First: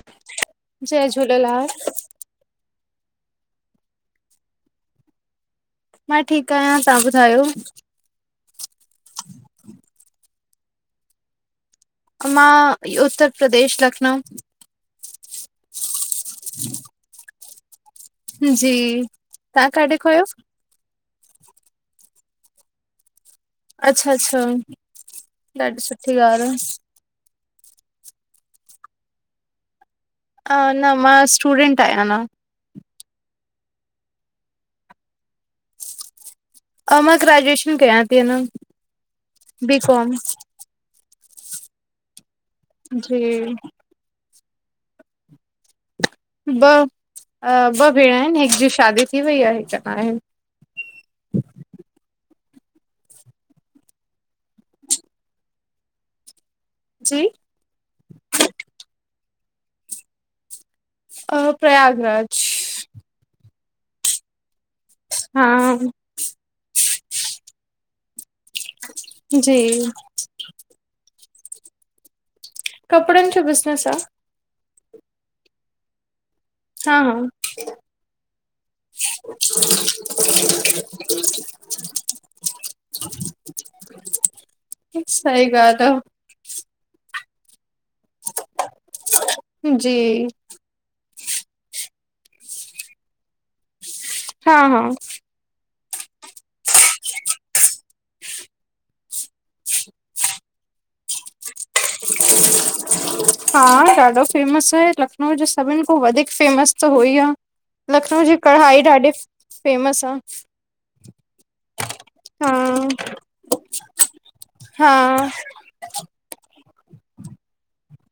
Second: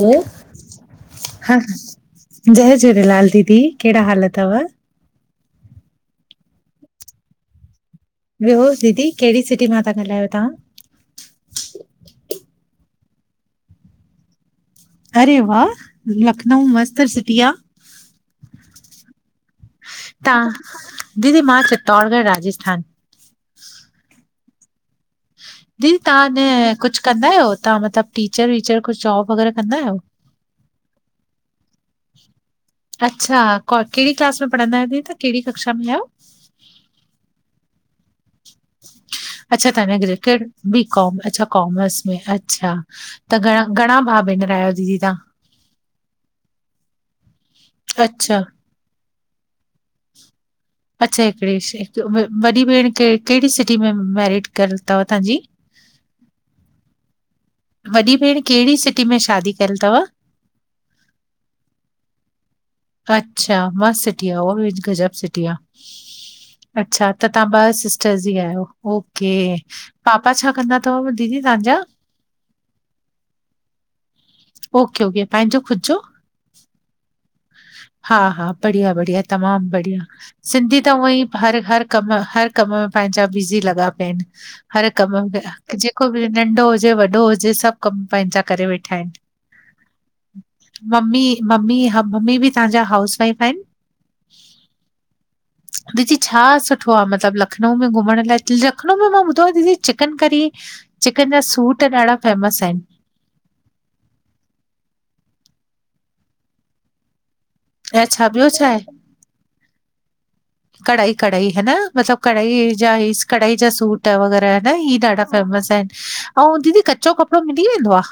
हलो जय हा झूलेलाल, जय झूलेलाल दीदी कहिड़ा हाल थव? मां ठीकु आहियां तव्हां ॿुधायो ॿियो दीदी कहिड़ी सिटी मां था ॻाल्हायो तव्हां मां उत्तर प्रदेश लखनऊ। अरे वाह! लखनऊ मस्त सिटी आ। जी तव्हां काॾे खो आयो? तव्हां दीदी मां चत्तौड़गढ़ राजस्थान। अचछा अच्छा ॾाढी दीदी सुठी तव्हां ॻाल्हि अ कुछ कंदा आहियो? तव्हां मतिलबु टीचर वीचर कुछ जॉब वग़ैरह कंद आहियो? अ न मां स्टूडेंट आहियां अना। अच्छा क कहिड़ी क्लास में पढ़ंदा आहियो? दीदी तव्हां कहिड़ी कक्षा में आहियो? अ मां ग्रेजुएशन कयां थी। अञा अच्छा बी तव्हां अना कॉम ग्रेकुएट बी कॉम अच्छा कॉमस में अच्छा जी त घणा घणा भाउ भेनर आहियो दीदी तव्हां? ब अ ॿ भेण आहिनि अच्छा हिकु जी शादी थी वई आहे हिकु अना आहे। अच्छा हिकिड़े हिक वॾी भेण क कहिड़ी सिटी में मेरिट कयल थव तव्हां जी? जी? वॾी भेण कहिड़ी सिटी में शादी कयल थव? अ प्रयागराज। अचछा मस्त सिटी आ उअ बि गजब हा सिटी आ। अच्छा त तव्हां ॿ सिस्टर्स ई आहियो ओके जी पापा छा कंदा थव? दीदी तांजा कपड़नि जो बिज़नस आ। ओके ओके पंहिंजो खुद जो? हा हा हा हा बढ़िया बढ़िया तमामु बढ़िया सिंधी त हूअ ईं हर हर कम हर कम में। पंहिंजा बिज़ी लॻा पिया आहिनि हर कम में सही ॻाल्हि जेको आहे बि नंढो हुजे वॾो हुजे सभु कमु पंहिंजा करे वेठा आहिन जी मम्मी मम्मी हम- मम्मी बि तव्हां जा हाउस वाइफ आहिन? हा हा दीदी छा सुठो आ मतिलब लखनऊ में घुमण लाइ? ज लखनऊ में मां ॿुधो आहे दीदी चिकनकरी चिकन जा सूट। ॾाढा फेमस आहिन हा ॾाढो फेमस आहे लखनऊ जो सभिनि खां वधीक फेमस त हुअ ई आ ऐं लखनऊ छा जी ॿियो छा कढ़ाई आहे ॾाढी फे फेमस आ। कढ़ाई कढ़ाई हेन मतलब हा कढ़ाई जा ई कढ़ाई जा सूट वग़ैरा हेन हा ही ॾाढा फे- वसा आहिन अऊं दीदी कचो कपिड़ो मिली वेंदो आ?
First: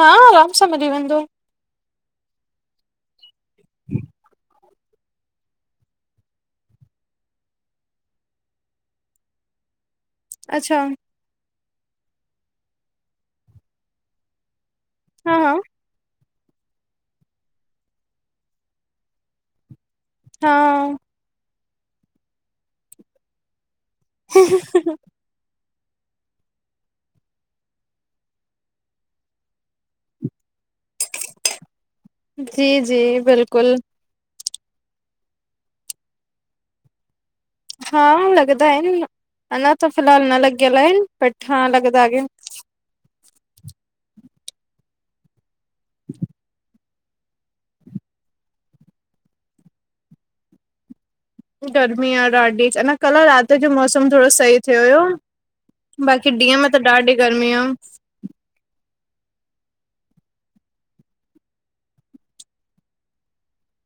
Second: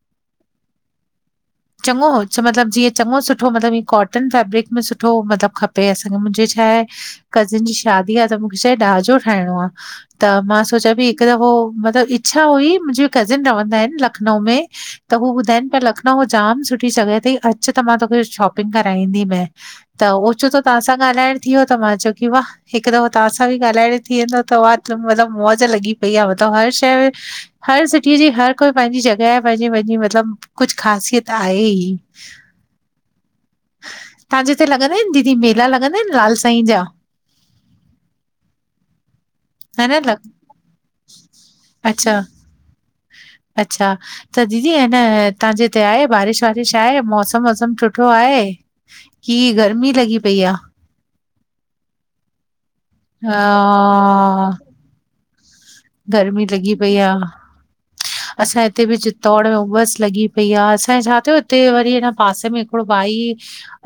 हा आराम सां मिली वंदो। चङो अच्छा मतलबु जीअं चङो सुठो मतलबु ईअं कोटन फेब्रिक? सुठे में सुठो मतलबु खपे असांखे मुंहिंजे छा आहे कज़िन जी शादी आए त मूंखे छाए ॾाजो ठाहिणो आ। त मां अच्छा सोचां पई हिकु दफ़ो मतिलबु इच्छा हुई मुंजी कज़िन रहंदा आहिन लखनऊ में। त हू हा हा ॿुधाइन पिया लखनऊ- जाम सुठी जॻह अथई अचु त मां तोखे शॉपिंग कराईंदी मै। त ओचो त तां हा सां ॻाल्हाइण थी वियो त मां चयो की वाह हिकु दफ़ो तव्हां सां बि ॻाल्हाए- थी वेंदो तवां चव मलब मौज लॻी पई आ मलब हर शै हर सिटीअ जी हर कोइ पैंजी जॻह पैंजी पैंजी मलब कुछ खा त आए ही जी जी बिल्कुल तांजे हिते लॻंदा आहिन दीदी मेला लॻंदा आहिन लाल साईं जा? हा लॻदा आहिन। अञा ह त लॻ फिलहाल न लॻियल आहिन बट हा लॻदा अच्छा आय अच्छा त दीदी हेन तां जे हिते आहे बारिश वारिश? आए मौसम वौसम सुठो आहे की गर्मी लॻी पई आ? गर्मी आ ॾाढी अञा कल राति जो मौसम थोङो हा सही थियो हुयो। बाक़ी गर्मी ॾींहं में लॻी त पई ॾाढी आ गर्मी आ असां हिते बि ज दौड़ में उबस लॻी पई आ असांजे छा थियो हिते वरी हिन पासे में हिकिड़ो भाई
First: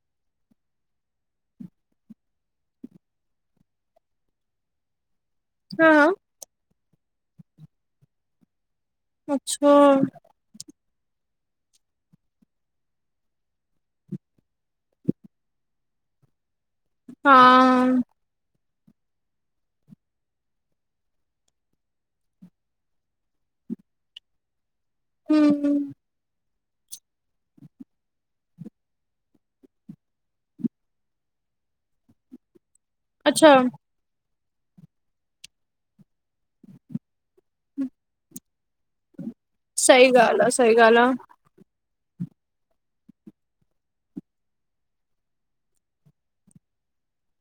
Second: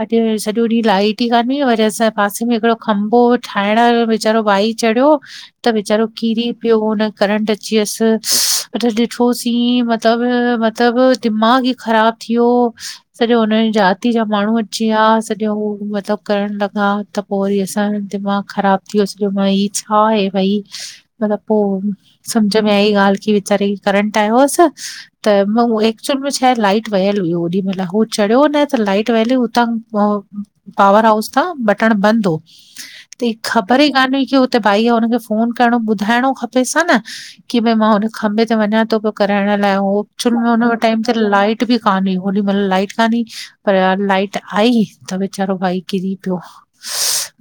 अॼ सॼो ॾींहं लाइट ई काने वरी असांजे पासे में हिकड़ो खंबो ठाहिण वेचारो भाई चढ़ियो। त हा वेचारो हा किरी पियो हुन करंट अची वयसि। असां अच्छा ॾिठोसीं मतब मतब दिमाग़ु ई ख़राब थी वियो सॼो हुनजी जाती जा माण्हू अची विया सॼो। मलब करंट लॻ हा त हा पो वरी असांजो दिमाग़ु ख़राब थी वियो सॼो भाई छा आहे भाई? मलब पो सम्झ में आई ॻाल्हि की वीचारे के करेंट आयो हुअसि। त मां उए हम्म एक्चुअल में लाइट वयल हुई ओॾी माल हू चढ़ियो न त लाइट वयल हुतां अ पावर हाउस तां। बटण बंद हो त ही अच्छा ख़बर ई कान हुई कि हुते भाई हुनखे फोन करण ॿुधाइणो खपेस न की भई मां हुन खभें ते वञा त ॿियो कराइण लाइ सही उचुन ॻाल्हि में आ सही हुन ॻाल्हि टाइम आ। ते लाइट बि कान हुई होॾी माल लाइट कान हुई पर यार लाइट आई त वेचारो भाई किरी पियो।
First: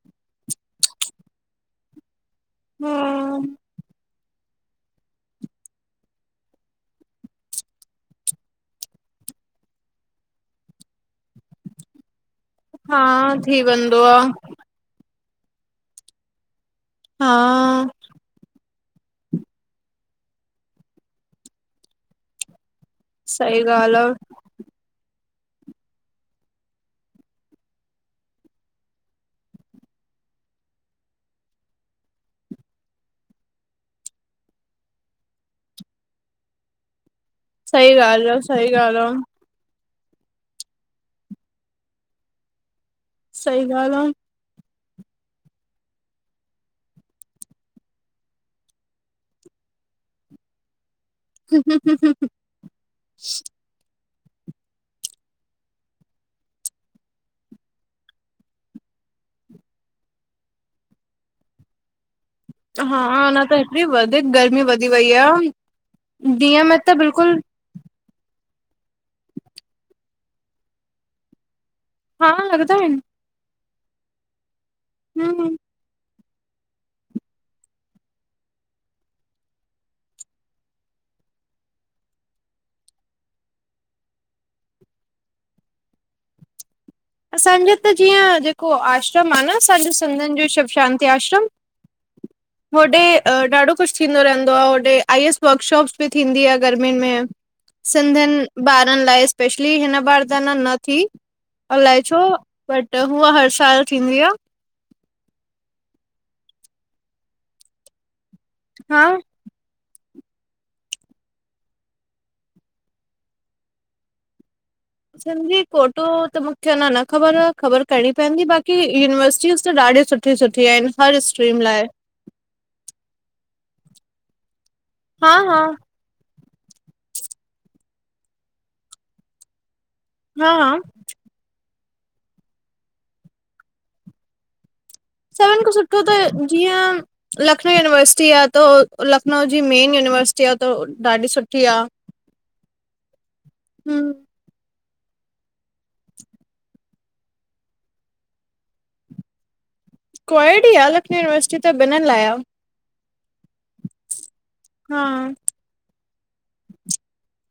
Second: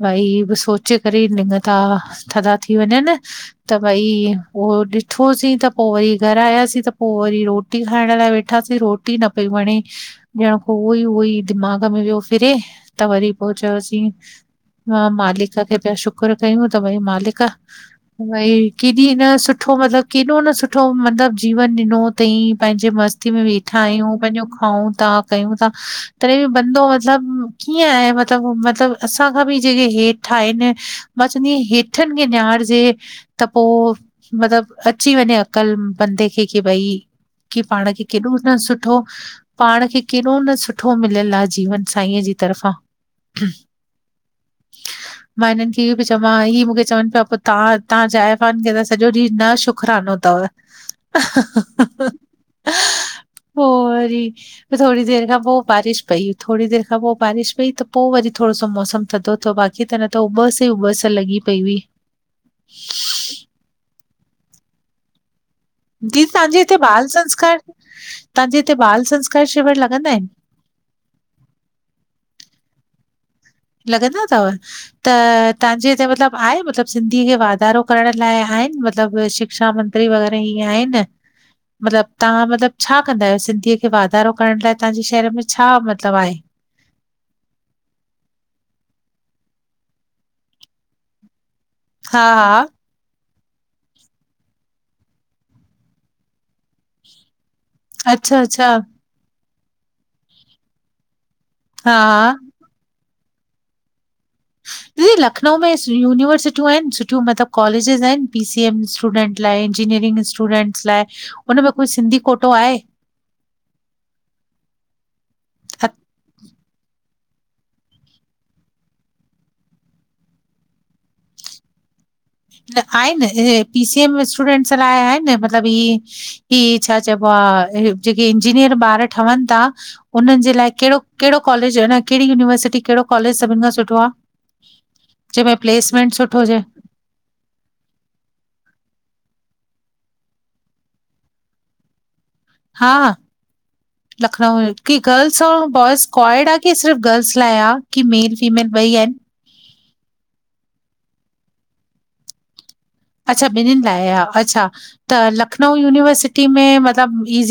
भाई ही ब सोचे करे लिङ था थदा थी वञनि। हम्म, त भाई पो ॾिठोसीं त पो वरी घर आयासीं त पो वरी रोटी खाइण लाइ वेठासीं त रोटी न पई वणे ॼण पो उअ ई उअ ई दिमाग़ में वियो फिरे हा त वरी पो थी वेंदो चयोसीं आ मां मालिक खे पिया शुकर कयूं। त भाई हा मालिक क केॾी न सुठो मतलब केॾो न सुठो मतलब जीवन ॾिनो थईं। पैंजे मस्ती में सही वेठा ॻाल्हि आ आहियूं पैंजो खाऊं था। कयूं था तॾहिं बि बंदो मतलब कीअं आए मतलब मतलब असांखां बि जेके हेठि ठाहिनि मां चवंदी आहि हेठनि खे निहारजे त पोइ मतलब अची वञे अकल बंदे खे की भई की पाण सही खे ॻाल्हि केॾो आ न सही सुठो ॻाल्हि आ पाण खे केॾो न सुठो मिलियलु आहे, जीवन साईंअ जी तरफ़ां सही ॻाल आ। मां हिनन खे इहो पई चां ही मुखे चवनि पिया पो तां तां जाइफ़ान खे त सॼो ॾींहं न शुखुरानो थव। हूं हूं हूं हूं पोइ थोरी देर खां पोइ बारिश पई थोरी देर खां पोइ बारिश पई त पोइ वरी थोरो सो मौसम थधो बाक़ी त न त उबस ई उबस लॻी पई हुई हा अञां त हेतरी वधीक गर्मी वधी वई आ जी, तांजेे ॾींहं हिते में त बाल बिल्कुलु संस्कार तव्हांजे हिते बाल संस्कार शिवर लॻंदा आहिनि हा लॻंदा आहिनि लॻंदा तव त, हम्म तव्हांजे हिते मतलबु आहे मतलबु, सिंधी खे वाधारो करण लाइ आहिनि मतलब, शिक्षा मंत्री वग़ैरह ईीअं आहिनि मतलबु, तव्हां मतलबु छा कंदा आहियो, सिंधीअ खे वाधारो करण लाइ, तव्हांजे शहर में छा मतलबु आहे [inaudible] असांजो त जीअं, जेको आश्रम आ न, असांजो सिंधियुनि जो शिव शांति आश्रम हा हा होॾे ॾाढो कुझु थींदो रहंदो आहे होॾे, आई एस वर्कशॉप्स बि थींदी आहे गर्मियुनि में अच्छा, सिंधियुनि, अच्छा, ॿारनि लाइ स्पेशली हिन बार त न न थी हा, अलाए छो, हा, बट हूअ हर साल थींदी आ। दीदी लखनऊ में, यूनिवर्सिटियूं आहिनि सुठियूं मतिलबु कॉलेजिस आहिनि पी सीएम हा स्टूडेंट लाइ इंजीनियरिंग स्टूडेंट्स लाइ, उन में कोई सिंधी कोटो आहे सिंधी अ- कोटो, त मूंखे न न ख़बर, ख़बर करणी पवंदी बाक़ी यूनिवर्सिटीज़ त ॾाढी सुठी सुठी आहिनि हर स्ट्रीम लाइ त आहिनि इ पीसी एम में स्टूडेंट्स लाइ हा आहिनि हा मतलबु इंअ ही छा चइबो आहे, जेके इंजीनियर ॿार ठहनि था उन्हनि हा जे हा लाइ कहिड़ो कहिड़ो कॉलेज आ कहिड़ी यूनिवर्सिटी कहिड़ो कॉलेज सभिनि खां सुठो आ? सेवन खां सुठो त जीअं लखनऊ यूनिवर्सिटी आ, त लखनऊ जी मेन यूनिवर्सिटी आ, त ॾाढी सुठी आहे। हा, लखनऊ की गर्ल्स ऐं बवाएज़ [unintelligible] आ, कि सिर्फ गर्ल्स लाइ आ, की मेल फीमेल ॿई आहिनि? [unintelligible] ही आ लखनऊ यूनिवर्सिटी त ॿिन्नि लाइ आ अच्छा ॿिन्नि लाइ आ, अच्छा हा त लखनऊ यूनिवर्सिटी में मतलबु ई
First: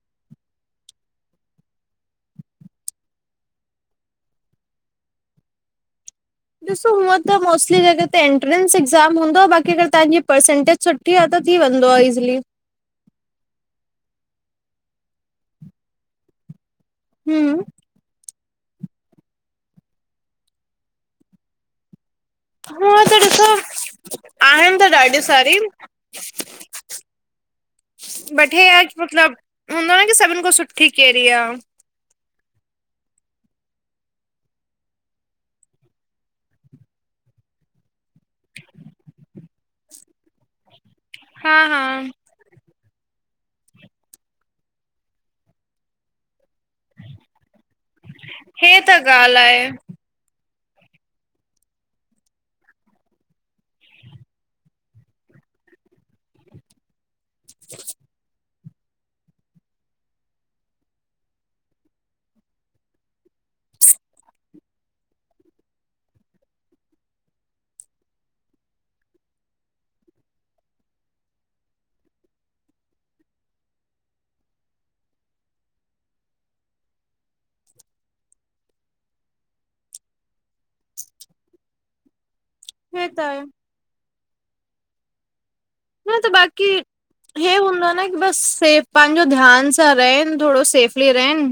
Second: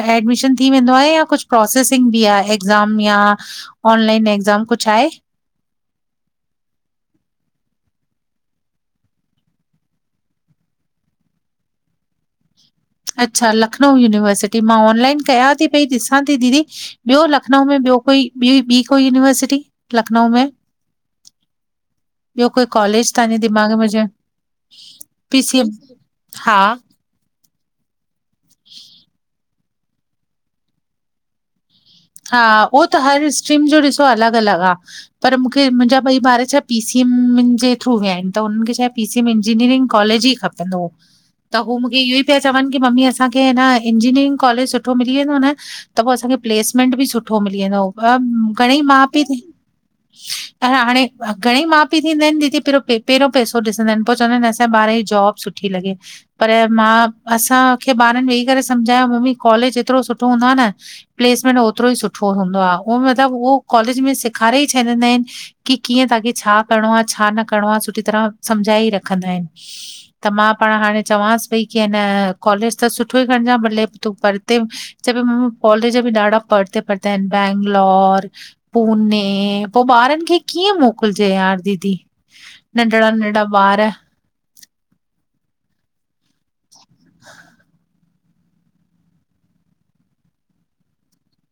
[unintelligible] एडमीशन थी वेंदो आहे, या कुझ प्रोसेसिंग बि एक्ज़ाम या ऑनलाइन एक्ज़ाम दम कुझु आहे ॾिसो, हूअं त मोस्टली जॻह ते एंट्रेंस एक्ज़ाम हूंदो आहे बाक़ी अगर तव्हांजी परसेंटेज सुठी आहे त थी वेंदो आहे, इज़ीली अच्छा लखनऊ यूनिवर्सिटी, मां ऑनलाइन कयां थी पई ॾिसां थी दीदी ॿियो, हम्म लखनऊ में ॿियो कोई ॿी ॿी कोई यूनिवर्सिटी लखनऊ में ॿियो कोई हूअं कॉलेज त तव्हांजे ॾिसो दिमाग़ में हुजण, आहिनि त ॾाढी सारी पीसीएम हा [inaudible] [unintelligible] मतलब [unintelligible] सभिनि खां सुठी कहिड़ी आ हा, उहो त हर स्ट्रीम जो ॾिसो अलॻि अलॻि आ, पर मूंखे मुंहिंजा ॿई ॿार छा पीसी मुंहिंजे थ्रू विया आहिन त उन्हनि खे छा पीसी में इंजीनियरिंग कॉलेज ही खपन्दो हो, त हा हु हा मूंखे इहो ही पिया चवन की मम्मी असांखे न इंजीनियरिंग कॉलेज सुठो मिली वेंदो न त पोइ असांखे प्लेसमेंट बि सुठो म [unintelligible] घणेई हे त माउ पीउ ॻाल्हि थ आहे। हा हाणे घणई माउ पीउ थींदा आहिनि जेके पहिरों पहिरो पैसो ॾिसंदा आहिनि पोइ चवंदा आहिनि असांजे ॿार जी जॉब सुठी हे लॻे पर मां असांखे ॿारनि वेही करे सम्झायो मम्मी कॉलेज एतिरो सुठो हूंदो आ न [unintelligible] प्लेस न न ओतिरो ई सुठो हूंदो आ, उहो मतलब उहो कालेज में सेखारे ही छॾींदा आहिन त कीअं तां खे छा छा करणो आहे छा न करणो आहे सुठी तरह समझाए ई रखंदा आहिनि, त मां पाण हाणे चवांसि सई कीअं न, कॉलेज त सुठो ई खणजइ भले तूं परते चईई कॉलेज बि ॾाढा परते परते आहिनि बैंगलोर, पुने पोइ ॿारनि खे कीअं मोकिलजे हा दीदी हे नंढड़ा त आहे नंढड़ा ॿार न त बाक़ी हे हूंदो न बस सेफ पंहिंजो ध्यान सां रहन थोरो सेफली रहन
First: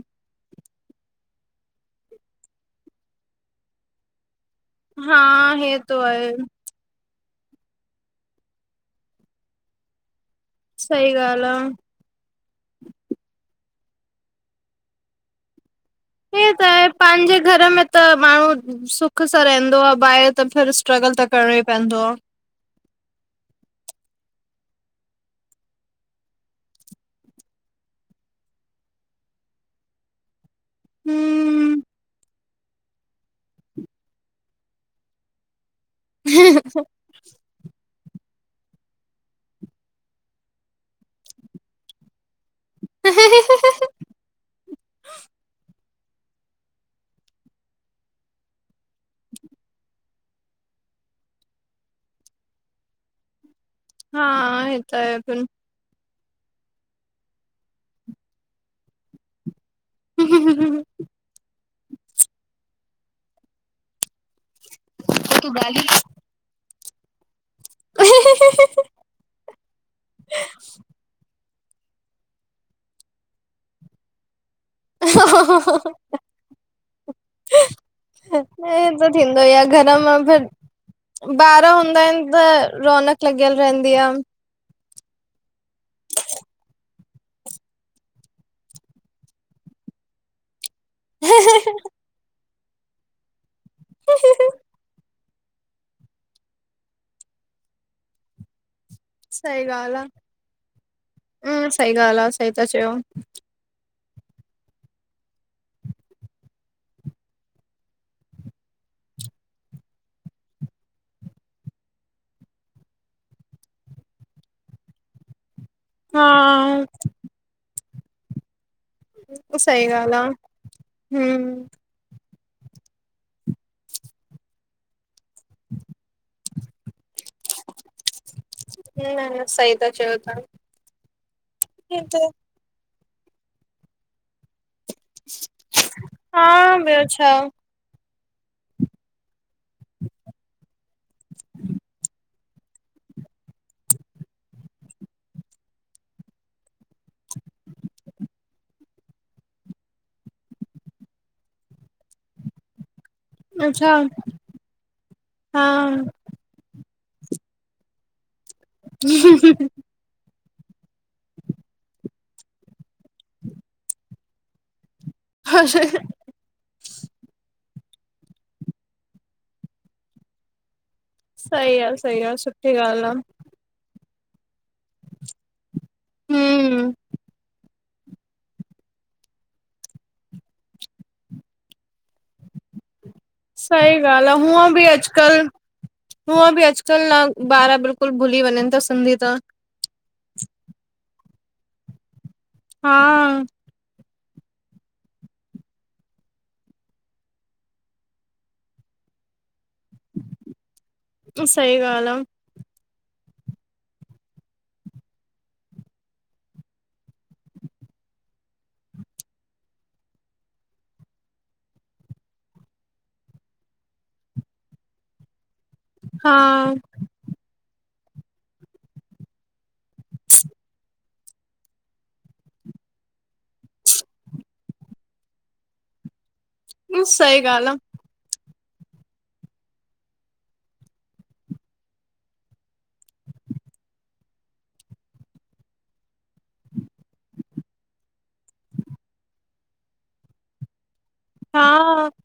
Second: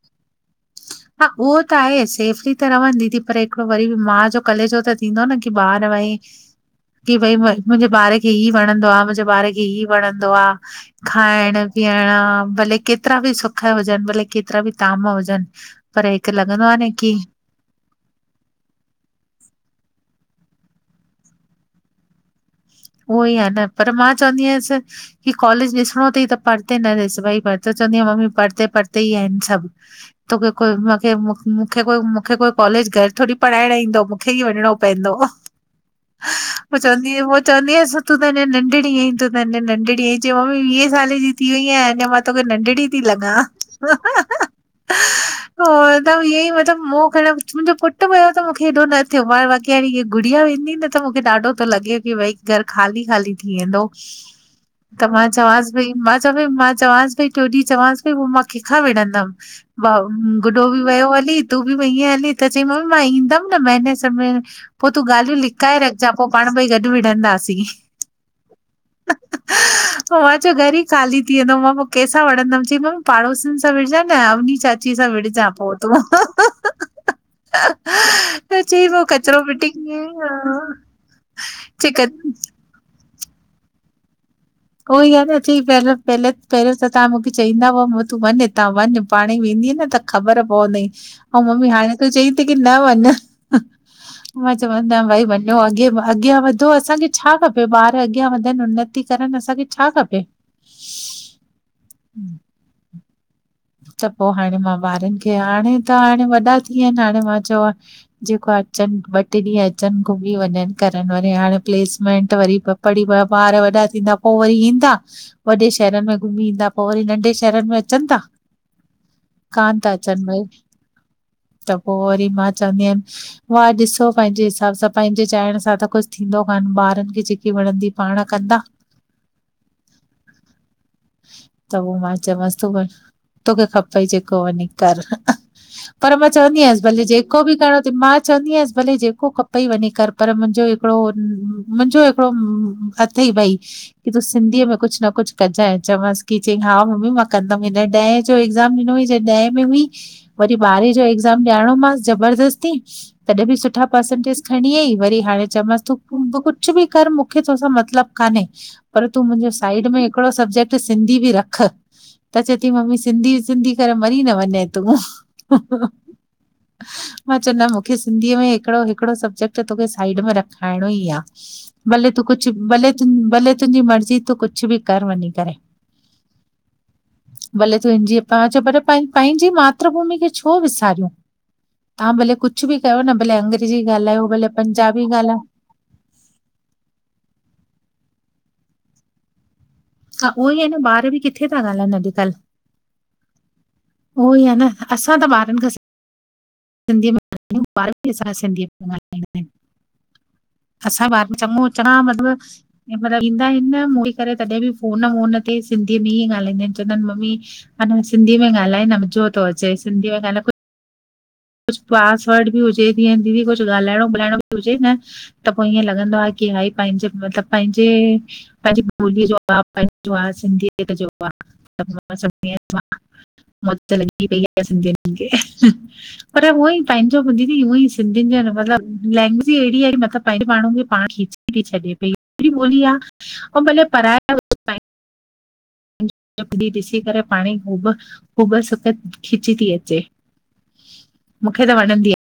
हा उहो त आहे सेफली त रहंद दीदी पर हिकिड़ो वरी माउ जो कलेजो त हा थींदो न की हे ॿार तो भई आहे की भई मुंहिंजे ॿार खे ई वणंदो आहे मुंहिंजे ॿार खे ई वणं दो आ सही ॻाल्हि आ। खाइण पीअण आ भले केतिरा बि सुख हुजनि, भले केतिरा बि ताम हुजनि पर हिकु हे लॻंदो त आ आहे न की पंहिंजे घर में त ॿार सुख सां रहंदो आहे ॿाहिरि त फर स्ट्रगल त करणो ई पवंदो आ उहो ई आहे न पर मां चवंदी आयसि की कॉलेज ॾिसणो अथई त प परते ॾिस भाई बच चवंदी आहे मम्मी पढ़ते पढ़ते ई आहिनि सभु तोखे कोई मूंखे हम्म मूंखे कोई मूंखे कोई कॉलेज घर थोरी पढ़ाइण ईंदो मूंखे ई वञणो पवंदो पोइ चवंदी उहो च्वन्दी आयास नंढड़ीं ई अथ नंढड़ी च्यईं मम्मी वीह साल जी थी वेई आहियां अञा मां तो नंढड़ी थी लॻा त ईअं ई मतिलबु मूं खण मुंहिंजो पुट पियो त मूंखे हेॾो न थियो मां बाक़ी हाणे ही गुड़िया वेंदी न त मूंखे ॾाढो थो लॻे की भई घर ख़ाली ख़ाली थी थी वेंदो हा हे त आहे मां चवसि भई मा चई मां चवसि भई टियो ॾींहुं चववाससि भई हू मां कंहिंखा विणंदमि? वा गुॾो बि फिर वियो हली तूं बि वईं हली त चईं मम्मी मां ईंदमि न महीने में पोइ तूं ॻाल्हियूं लिकाए रखज पो पाणई गॾु विढंदास मां चयो घर ई खाली थी वेंदो मां पोइ कंहिंस वंदमि चई मम्मी पाड़ोसीनि सां विझा न [unintelligible] चाची सां विड़जां पोइ तूं हे चई पोइ त थींदो कचिरो ई आहे फिटी घर मां फिर ॿार हूंदा आहिनि चई त रौनक लॻियल रहंदी आ उहो ही आ न अ चई पियो पल पहिरियों त तव्हां मूंखे चईंदा तूं वञ हितां वञ पाणे ई वेंदी इअ न त ख़बर पवंदई आऊं मम्मी हाणे तूं चई थी की न वञ मां चवंद न भई वञ अॻे अॻियां वधो असांखे छा खपे? ॿार अॻियां वधनि उनती करनि सही असांखे छा ॻालह खपे हूं सही ॻालह सही त चओ त पोइ हाणे मां ॿारनि खे हाणे त हाणे वॾा थी विया आहिनि हाणे मां चयो जेको आहे अचनि ॿ टे ॾींहं अचनि घुमी वञनि करनि वरी हाणे प्लेसमेंट वरी पढ़ी ॿ ॿार वरी वॾा थींदा पोइ वरी ईंदा वॾे शहरनि में हा घुमी ईंदा पोइ वरी नंढे शहरनि में अचनि था? कान सही था ॻाल्हि अचनि आ, भई हम्म त पोइ वरी मां च्वंदी आहियनि वाह मुंहिंजा ॾिसो पंहिंजे हिसाब सां पनहिं मुहिंजे चाइण सां त कुझु थींदो कान ॿारनि खे जेकी वणंदी पाण कंदा ह सही त चओ तव्हां। त उ हे मां चयो मांस तू [inaudible] तोखे खपई जेको वञी कर पर मां हा चवंदी आयसि ॿियो भले छा? जेको बि करिणो अथई मां चवंदी आयसि भले जेको खपेई वञी कर पर मुंहिंजो हिकिड़ो मुंहिंजो हिकिड़ो हथ ई की तूं सिंधीअ में कुझु न कुझु कजयं चस की चयई हा ममी मां को कंदम जॾहिं ॾहें [unintelligible] जॾहिं ॾहें में हुई वरी ॿारहें जो एग्ज़ाम ॾियारणोमास ज़बरदस्ती। तॾहिं बि सुठा अच्छा परसेंटेज खणी आईं वरी हाणे हा चयोमांस तूं [unintelligible] कुझु बि कर मूंखे तोसां मतिलबु कान्हे पर तूं मुंहिंजे साइड में हिकिड़ो सबजेक्ट तूं सिंधी बि रख त चए थी मम्मी सिंधी सिंधी करे मरी न वञे तूं मां चयो न मूंखे सिंधीअ में हिकड़ो, हिकिड़ो सब्जेक्ट तोखे साइड में रखाइणो ई सही आ, भले सही तूं आ, कुझु सुठी भले, ॻाल्हि आ। भले तुंहिंजी मर्ज़ी तूं कुझु बि कर वञी करे हम्म [inaudible] तुंहिंजी पा च पर पंहिंजी मातृभूमि खे छो विसारियूं। तव्हां भले कुझु बि कयो न। भले अंग्रेजी सी ॻाल्हायो गॻाल आहे भले हूंअं बि पंजाबी अॼकल ॻाल्हायो। हुअं बि अॼकल न बारा बिलकुलु भुली वञनि था सिंधी त हा उहो ई आहे न ॿार बि किथे था ॻाल्हानि अॼुकल हा उहो ई आहे न असां त ॿारनि खां सिंधीअ में [unintelligible] असा [unintelligible] सही ॻाल्हि आ। मतलब है मतलब ईंदा आहिनि न मोटी करे तॾहिं बि फोन वोन ते सिंधीअ में ई ॻाल्हाईंदा आहिनि चवंदा आहिनि मम्मी सिंधी में ॻाल्हाय न मजो थो अचे सिंधी में ॻाल्हाए कुछ पासवर्ड बि हुजे जीअं दीदी कुछ ॻाल्हाइणो ॿोलाइणो बि हुजे न। त पोइ ईअं लॻंदो आहे की भाई हा, पंहिंजे मतलब पंहिंजे पंहिंजी [unintelligible] [unintelligible] [unintelligible] पर उअं ई पंहिंजो बि सही दीदी ॻाल्हि उअ ई सिंधियुनि जो मतलबु [unintelligible] मतलब पंहिंजे माण्हू खे पाण खीची छॾे पई [unintelligible] पराया [unintelligible] [unintelligible] पाणी हूब [unintelligible] खिची थी अचे आ, मूंखे त हा। वणंदी आ